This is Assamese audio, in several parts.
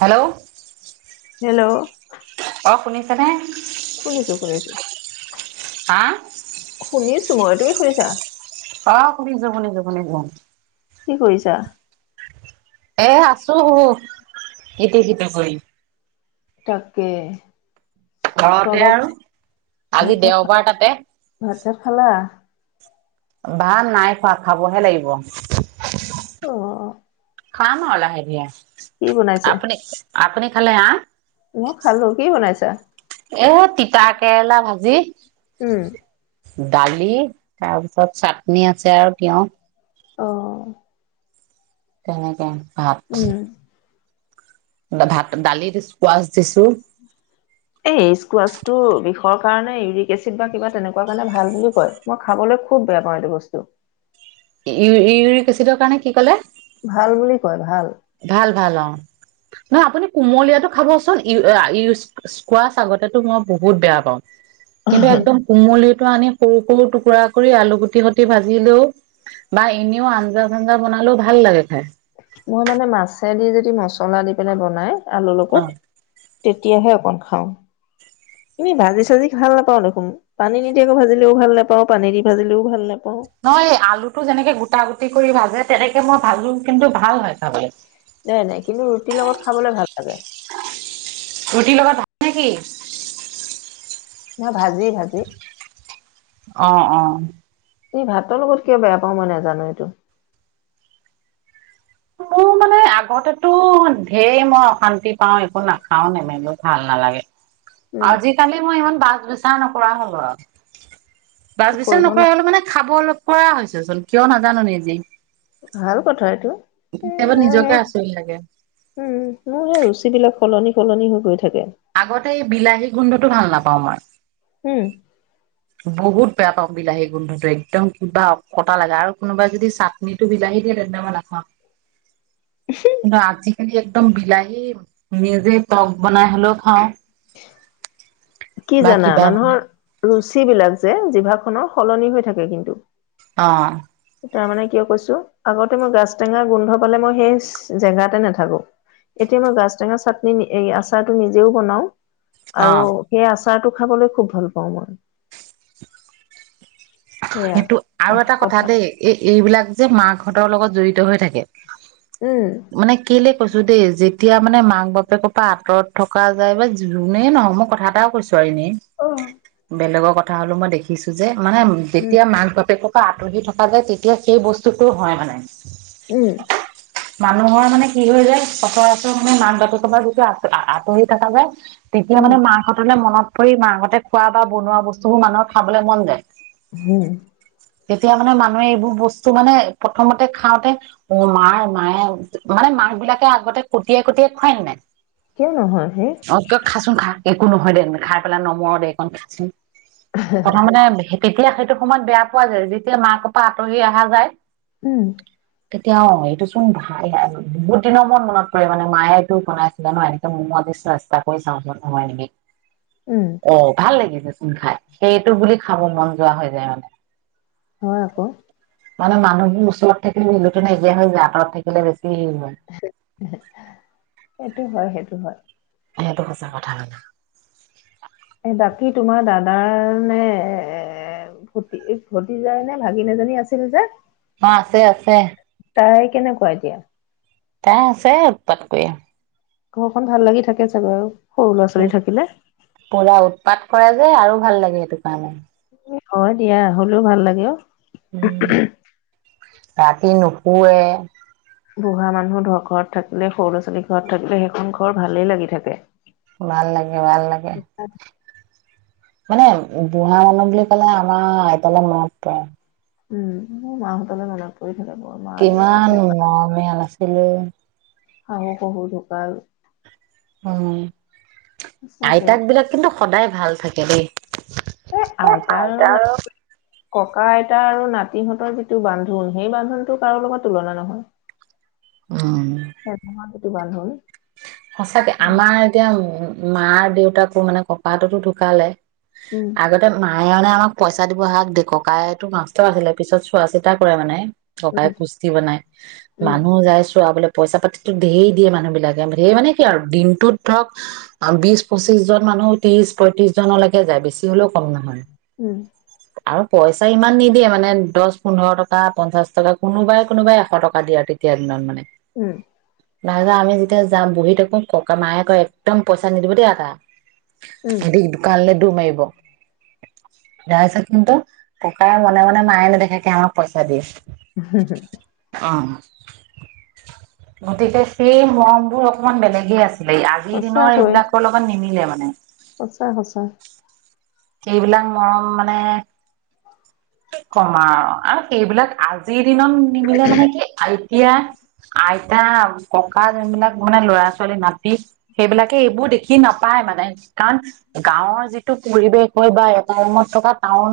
হেল্ল'। হেল্ল'। অ', শুনিছেনে? শুনিছোঁ, শুনিছোঁ, হা শুনিছ টো মই, তুমি শুনিছা? অ', শুনিছোঁ, শুনিছোঁ, শুনিছোঁ। কি কৰিছা? এ আছো হু এতে সতে কৰি। তাকে। খোৱা ঘৰতে বোৱা আৰু আজি দেওবাৰ তাতে। তা ফালা। ভাল নাই খোৱা খাবহে লাগিব। অ', অ'। খাম আৰু লাহে ধীৰে। কি বনাইছে? আপুনি আপুনি খালে? আ? মো খালো, কি বনাইছা? এ তিতা কেৰেলা ভাজি। উম। দালি তাৰপিছত চাটনি আছে আৰু তিয়। অ'। তেনেকে ভাতথ উম ভাত ডালি দিছ স্কোৱাছ চিছো এই স্কোৱাচটো বিষৰ কাৰণে ইউৰিক এচিড বা কিবা তেনেকুৱা কাৰণে ভাল বুলি কয়, মই খাবলৈ খুব বেয়া পাওঁ এইটো বস্তু। ই-ইউৰিক এচিডৰ কাৰণে কি ক'লে? ভাল বুলি কয় ভাল। ভাল ভাল অ' নহ আপুনি কুমলীয়াাতটো খাবচুন ই-ইউজ স্কোৱাছ আগতেতো মই বহুত বেয়া পাওঁ। কিন্তু একদম কুমলিত টো আনি সৰু সৰু টুকুৰা কৰি আলু গুটি সুটি ভাজিলেও, বা এনেও আঞ্জা চঞ্জা বনালেও ভাল লাগে খাই। মই মানে মাছেদি যদি মছলা দি পিনে বনাই। আলুৰ অ লগত। তেতিয়াহে অকন খাওঁ। এনেই ভাজি চাজি ভাল নাপাওঁ দেখোন পানী নিদিয় আকৌ ভাজিলেও ভাল নাপাওঁ পানী দি ভাজিলেও ভাল নাপাওঁ। নহয় আলুটো যেনেকে গোটা গোটা কৰি ভাজে তেনেকে মই ভাজো কিন্তু ভাল হয় চাবলৈ। নাই নাই কিন্তু ৰুটিৰ লগত খাবলৈ ভাল লাগে। নেকি ন অ', অ'। এই ভাতৰ লগত কিয় বেয়া পাওঁ মই নাজানো এইটো। মোৰ মানে আগতেতো ঢেৰ মই অশান্তি পাও একো নাখাও নেমেলো ভাল নালাগে। উম আজ কালি মই ইমান বাছ বিচাৰ নকৰা হ'ল আৰু। বাচ বিচাৰ কৰিব ন নকৰা হলে মানে খাব অলপ কৰা হৈছে চোন কিয় নাজানো নিজি। ভাল কথা এ কেতিয়াবা নিজকে আচৰিত লাগে। কলনি কলনি হৈ গৈ থ। আগতে এই বিলাহী। গোন্ধতটো ভাল নাপাওঁ আমাৰ। উম। বহুত বেয়া পাওঁ বিলাহী গোন্ধটো একদম কিবা কটা লাগে আৰু কোনোবাই যদি চাটনিটো বিলাহী দিয়ে তেন্তে মই নাখাওঁ। ৰাতি। আজি একদম বিলাহী নিজে। টক বনাই হ'লেও খাওঁ। কি বা জানা কিবা বনাই মানুহৰ। ৰুচ বিলাক যে জিভা খনৰ সলনি হৈ থাকে কিন্তু। অ' তাৰ মানে কিয় কৈছো আগতে মই গাছ টেঙা গোন্ধ পালে মই সেই জেগাতে নাথাকো এতিয়া মই গাছ টেঙা চা এই আচাৰটো নিজেও বনাওঁ। অ আৰু সেই আচাৰ আচাৰটো খাবলৈ খুব ভাল পাওঁ মই সেয়া সেইটো আৰু এটা কথা দেই এই এইবিলাক। যে মাকহঁতৰ লগত জড়িত হৈ থাকে। উম মানে কেলে কৈছো দেই যে। এতিয়া মানে মাক বাপেকৰ পৰা আঁতৰত থকা যায় বা যোনেই নহয় মই কথা এটাও কৈছো। এনেই বেলেগৰ কথা কথা হ'লো মই দেখিছো যে মানে। উম যেতিয়া মাক বাপে। আঁতৰি থকা যায় তেতিয়া সেই বস্তুতটো হয় মানে। উম মানুহৰ মানে কি হয় যায় সচৰাচৰ মানে মাক বাতকৰ পৰা যিটো আ আঁতৰি থকা যায়। তেতিয়া উম মানে মাকাহঁতলে মনত। পৰি মাক হতে খোৱা বা বনোৱা বস্তুবোৰ মানুহৰ খাবলৈ মন যায় হম। তেতিয়া মানে মানুহে এইবোৰ বস্তু মানে প্ৰথমতে খাওতে অ' মাৰ মায়ে মানে মাক বিলাকে আগতে কটিয়াই কটিয়াই খুৱাই ন নাই কিয় নহয় সেই অ' ক খাচোন খা একো নহয় দে খাই পেলাই নমৰ দেকণ খাচোন কথা মানে। তেতিয়া সেই সেইটো সময়ত বেয়া পোৱা যায় যেতিয়া মাক কপা আঁতৰি অহা যায় উম, তেতিয়া অ 'এইটো চোন ভাল বহুত দিনৰ মন মনত পৰে মানে মায়ে এইটো বনাইছিলে ন এনেকে মমত দিছো চেষ্টা কৰি চাওঁ নহয় নেকি। উম অ' ভাল লাগিছিল খাই সেইটো বুলি খাব মন যোৱা হয়। [unintelligible] হয় আকৌ, মানে মানুহবোৰ ওচৰত থাকিলে মিলতো নাইকিয়া হৈ যায়, আঁতৰত থাকিলে বেছি হেৰি হয় সেইটো হয়-সেইটো হয়। সেইটো সঁচা কথা মানে। এ বাকী তোমাৰ দাদ তাৰ নে এ ভতিজা নে ভাগিন এজনী আছিল যে? অ' আছে-আছে। তাই কেনেকুৱা এতিয়া? তাই আছে উৎপাত কৰি। ঘৰখন ভাল লাগি থাকে চাগৈ আৰু, সৰু ল'ৰা ও' ছোৱালী থাকিলে পুৰা উৎপাত। কৰে যে আৰু ভাল লাগে সেইটো কাৰণে, অ' দিয়া হলেও ভাল লাগে অ' উম, তাত ই নোশোৱে। বুঢ়া মানুহৰ ঘৰত থাকিলে, সৰু ল'ৰা ছোৱালী ঘৰত থাকিলে সেইখন ঘৰ ভালেই লাগি থাকে। ভাল লাগে, ভাল লাগে। উম মানে বুঢ়া মানুহ বুলি কলে আমাৰ আইতলৈ মনত পৰে। উম, মোৰ মাহঁতলে মত পৰি অ' কিমান মৰমীয়াল আছিলে। শাহু-শহু ঢুকাল, উম, সঁচাকে আইতাক বিলাক কিন্তু সদায় ভাল, থাকে দেই, এ' আইতা ককা-আইতা আৰু নাতিহঁতৰ যিটো বান্ধোন, সেই বান্ধোনটো কাৰো লগত তুলনা নহয়। উম, ভাল হ'ল। সঁচাকে আমাৰ এতিয়া উ, মাৰ দেউতাকো মানে ককাটোতো ঢুকালে। আগতে মা মায়ে মানে আমাক পইচা দিব হাগ দিয়ে, ককাতো মাষ্টৰ আছিলে, পিছত চোৱা চিতা কৰে মানে। ককাই উম কুষ্টি বনাই, উম মানুহ যাই চোৱাবলে। পইচাপাতিতো ধেই দিয়ে মানুহ বিলাকে। ধেৰ মানে কি আৰু দিনটোত ধৰক বিশ পঁচিশজন মানুহ ত্ৰিশ পয়ত্ৰিশজনলৈকে যায় বেছি হলেও কম নহয়। উম', আৰু পইচা ইমান নিদিয়ে মানে দহ পোন্ধৰ টকা পঞ্চাশ টকা কোনোবাই - কোনোবাই এশ টকা দিয়ে আৰু তেতিয়াৰ দিনত মানে। উম', নাই ন আমি যেতিয়া। যা বুহীতো ককা মায়ে কয় একদম পইচা নিদিব দেই এটা। উম অধিক দোকানলৈ দু মাৰিব তাৰ পিছত কিন্তু ককাই মনে মনে মায়ে নেদেখাকে আমাক পইচা দিয়ে। হ -হ অহ ', গতিকে সেই হ তোৰ অকনমান বেলেগে আছে। আজিৰ দিনৰ সঁচাকৈ এইবিলাকৰ লগত নিমিলে মানে। উম ', সঁচা- সঁচা সেইবিলাক মৰম মানে। কমা আৰু সেইবিলাক আজি। দিনত নিমিলে মানে কি আহ ', এতিয়া আইতা ককা যোনবিলাক মানে ল'ৰা ছোৱালী নাতি সেইবিলাকে এইবোৰ দেখি কি নাপায় মানে। কাৰণ গাঁৱৰ যিটো পৰিৱেশ হয় বা এটামত থকা টাউন।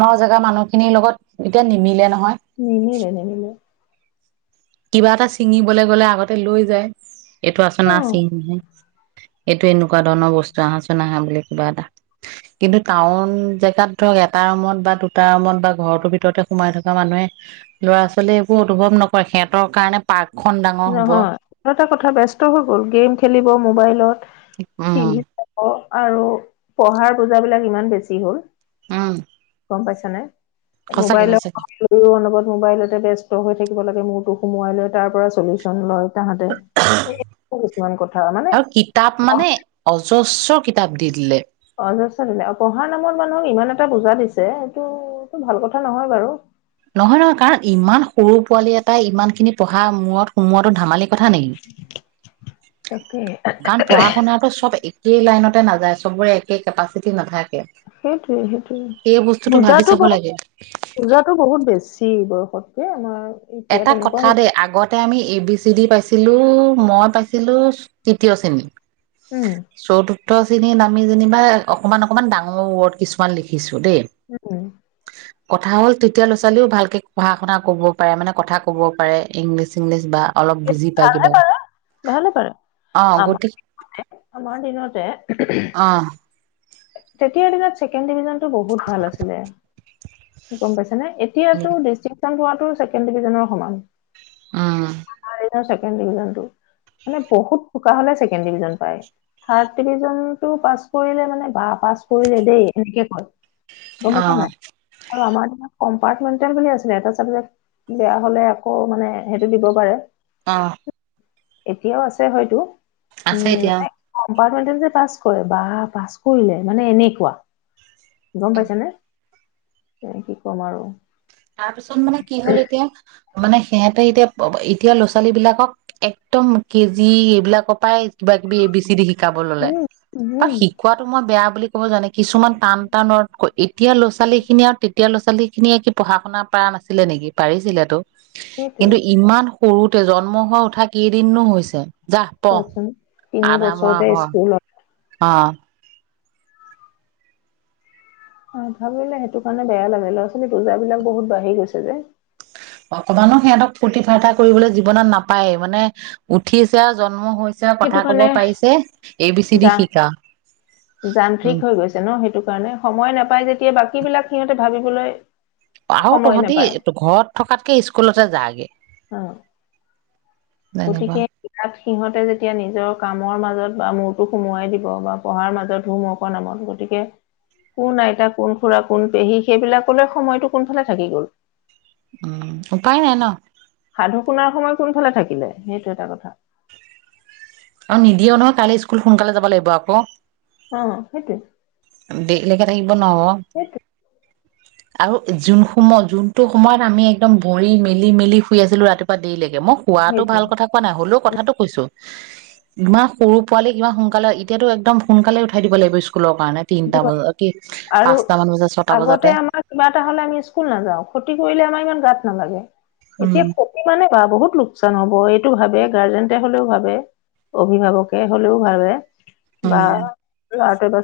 ন জেগা মানুহখিনিৰ লগত এতিয়া নিমিলে নহয়। নিমিলে - নিমিলে। কিবা এটা ছিঙিবলে গ'লে আগতে লৈ যায়। এইটো আচে না উম, চিনং হি। এইটো এনেকুৱা ধৰণৰ বস্তু আহাচুন না বুলি কিবা এটা কিন্তু টাউন জেগাত ধৰক এটা ৰুমত বা দুটা ৰুমত বা ঘৰৰতৰ ভিতৰতে সোমাই থকা মানুহে ল'ৰা ছোৱালীয়ে একো অনুভৱ নকৰে সিহঁত। তৰ কাৰণে পাগলা নহয় আৰু এটা কথা ব্যস্ত হৈ গ'ল গেম খেলিব মোবাইলত। উম', টিভি চাব আৰু পঢ়াৰ বুজাাবলাক ইমান বেছি হ'ল। উম ', আৰু গম পাইছা নে? মোবাইলৰও অনবত মোবাইলতে ব ব্যস্ত হৈ থাকিব লাগে। মূৰতটো সোমোৱাই লৈ তাৰ পৰা। চলিউচন লয়। তাহাঁতে কিছুমান কথা মানে অহ ', যজস কিতাপ দি দিলে। অজস্ৰ দিলে অহ ', পঢ়াৰ নামত মানুহক ইমান এটা বুজা দিছে এইটো - এইটো ভাল কথা নহয় বাৰু। নহয়- নহয় কাৰণ ইমান সৰু পোৱালি এটাই ইমান খিনি পঢ়া মূৰত সোমোৱতো ধেমালি। কথা নেকি তাকে। কাৰণ পঢ়া শুনাটো চব একেই লাইনতে নাযায় চবৰে সেই কেপাচিটি নাথাকে। সেইটোৱে সেইটোয়ে, সেই বস্তুটো ভাবি বুজাতো চাব বাও লাগে বুজাতো বহুত বেছি। যি বয়সতকৈ আমাৰ এতিয়া এটা তেনেকুৱা কথা হৈছে দেই আগতে আমি A B C C D পাইছিলো মই পাইছিলো তৃতীয় শ্ৰেণী উম। চতুৰ্থ আমি যেনিবা অকনমান অকমান ডাঙৰ ওৰ্ড কিছুমান লিখিছোঁ দেই। উম কথা হ'ল তেতিয়া ল'ৰা-ছোৱালীও ভালকে পঢ়া শুনা কব পাৰে মানে কথা ক'ব পাৰে ইংলিছ চিংলিছ বা অলপ বুজি পায় ভালহে কিবা পালা, ভালে পালো অ আমাৰ গতিক আমাৰ দিনতে অ তেতিয়াৰ দিনত ছেকেণ্ড ডিভিজন বহুত ভাল আছিলে গম পাইছো এতিয়াটো ডিসট্ৰিং পোৱাটো ছেকেণ্ড ডিভিজনৰ সমান। উম আমাৰ ছেকেণ্ড ডিভিজনটো, মানে বহুত চোকা হ'লে ছেকেণ্ড ডিভিজন পায়। থাৰ্দ ডিভিজনটো পাছ কৰিলে কৰিলে দেই এনেকে কয়, গম অ পাইছা নাই? আৰু আমাৰ কম্পাৰ্টমেণ্টেল বুলি আছিলে এটা চাবজেক্ট বেয়া হলে আকৌ মানে সেইটো দিব পাৰে। আহ এতিয়াও আছে হয়তো আছে উম এতিয়া। মানে পাছ কৰে বা পাছ কৰিলে মানে এনেকুৱা গম পাইছ নে? [inaudible] তেনে কি কম আৰু তাৰপিছত মানে কি হ'ল এতিয়া মানে সেতে এতিয়া এতিয়া ল' ছোৱালীবিলাকক একদম কেজি এইবিলাকৰ পাই কিবা কিবি এ বি চি দি শিক শিকাব ললে উম আৰু উম শিকোৱাতো মই বেয়া বুলি ক'ব জানে কিছুমান টান টান ৱৰ্ড কৈ এতিয়া ল'ৰা ছোৱালীখিনি আৰু তে এতিয়া ল'ৰা ছোৱালীখিনিয়ে পঢ়া শুনা পাৰা নাছিলে নেকি? পাৰিছিলেতো। সেইটোৱে কিন্তু ইমান সৰুতে জন্ম হৈ উঠা কেইদিননো হৈছে যাহ পঢ় ত তিনি আধা মৰা বছৰতে হয় স্কুলত অ অ ভাবিলে সেইটো কাৰণে বেয়া লাগে ল'ৰা ছোৱালী পূজাবলাক বহুত বাঢ়ি গৈছে যে অকমানো সিহঁতক ফূৰ্তি ফাৰ্তা কৰিবলৈ জীৱনত নাপায় মানে উঠিছে আৰু জন্ম আৰু কথা সেইটো কব কাৰণে পাৰিছে এ বি চি ডি যা শিকা উম যান্ত্ৰিক হৈ গৈছে ন সেইটো কাৰণে সময় নাপাই যেতিয়া বাকী বিলাক সিহঁতে ভাবিবলৈ আহ সময় তহঁতি নাপায় ঘৰত থকাতকে স্কুলতে যাগে অ যেনেকুৱা গতিকে ইয়াত সিহঁতে যেতিয়া নিজৰ কামৰ মাজত বা মূৰটো সোমোৱাই দিব বা পঢ়াৰ মাজত ধো মকৰ নামত গতিকে কোন আইতা কোন খুৰা কোন পেহী সেইবিলাকলে সময়তটো কোনফালে থাকি গ'ল উম উপ উপাই ন ন সাধু শুনাৰ সময় কোনফালে থাকিলে সেইটো এটা কথা আৰু নিদিয় নহয় কাইলৈ স্কুল সোনকালে যাব লাগিব পাপো অ সেইটো েই লে বনোৱা আৰু যোন সময় যোনটো সময়ত আমি একদম ভৰি মেলি মেলি শুই আছিলো ৰাতিপুৱা দেৰি লকে মই শোৱাাতো সেইটোৱে ভাল কথা কোৱা নাই হলেও উম কথাটো কৈছো ইমান সৰু পোৱালি কিিবা সোনকালে এতিয়াতো একদম সোনকালে উঠাই দিব লাগিব স্কুল আৰু পাঁচটা মান বজাত ছটা বজাতে আগতে আমাৰ কিবা এটা হলে আমি স্কুল নাযাও ক্ষতি কৰিলে আমাৰ ইমান গাত নালাগে এতিয়া উম ক মানে বা বহুত লোকচান হব এইটো ভাবে গাৰ্জেন হলেও ভাবে অভিভাৱকে হলেও ভাবে বা ব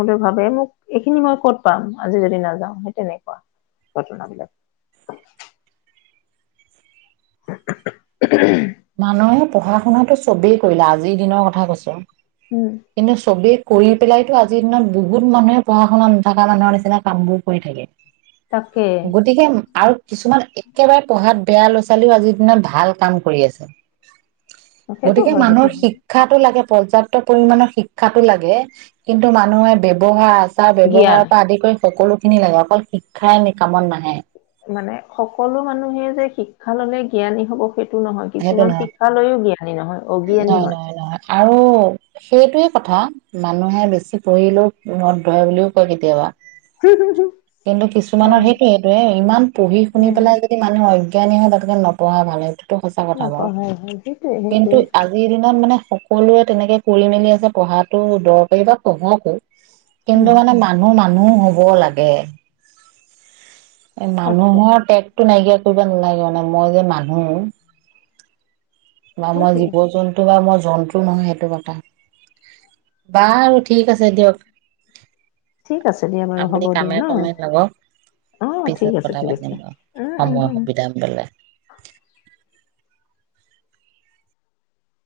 হলেও ভাবে মোক এইখিনি মই ক'ত পাম আজি যদি নাযাও সেই তেনেকুৱা ঘটনাবলাক মানুহে পঢ়া শুনাো চবেই কৰিলা আজিৰ দিনৰ কথা কৈছো উম কিনেু চবেই কৰি পেলাই আজিৰ দিনত বহুত মানুহে পঢ়া শুনা নথকা মানুহ নিচনা কাম বোৰ কৰি থাকে তাকে গতিকে আৰু কিছুমান একেবাৰে পঢ়াত বেয়া ল'ৰা ছোৱালীও আজিৰ দিনা ভাল কাম কৰি আছে হয় সেইটো গতিকে হয় সেইটো মানুহৰ হয় শিক্ষাটো লাগে পৰ্যাপ্ত পৰিমণৰ শিক্ষাটো লাগে কিন্তু মানুহে ব্য়ৱহাৰ আছে চাৰ জ্ঞান ব্যৱহাৰৰ পৰা আদি কৰি সকলোখিনি লাগে অকল শিক্ষাই কামত নাহে মানে সকলো মানুহে যে শিক্ষা ললে জ্ঞানী হব সেইটো টো নহয় সেইটো কিছুমান নহয় শিক্ষা লৈও জ্ঞানী নহয় অজ্ঞানী নহয় হয়। নহয় নহয় আৰু সেইটোৱে কথা মানুহে বেছি পঢ়িলেও মূৰত ধৰে বুলিও কয় কেতিয়াবা। কিন্তু কিছুমানৰ হয় সেইটো এইটোয়ে ইমান পঢ়ি শুনি উম পেলাই যদি মানুহ হয়। জ্ঞানী হল বৰ্তমান নপঢ়া মানুহ টো টো সঁচা কথা বাৰু, নপঢ়াই হ'ল সেইটোৱে কিন্তু সেইটোৱে আজিৰ দিনত মানে সকলোৱে তেনেকে কৰি মেলি আছে পঢ়াটো দৰকাৰী বা পঢ়োৱা টো। উম কিন্তু মানে মানুহ মানুহ হ'ব হব লাগে। তাকে মানুহৰ ট টো নাইকিয়া কৰিব নালাগে মানে মই যে মানুহ। বা মই সেইটোৱে জীৱ জন্তু বা মই জন্তু নহয় সেইটো কথা বাৰু ঠিক আছে দিয়ক। ঠিক আছে দিয়া বাৰু আপুনি হ'ব দিয়া কামে ন, কমে লাগক অ পিছত ঠিক আছে, কথা ঠিক পাতিম আছে, বাৰু। উম সময় উমম। সুবিধা মিলাই।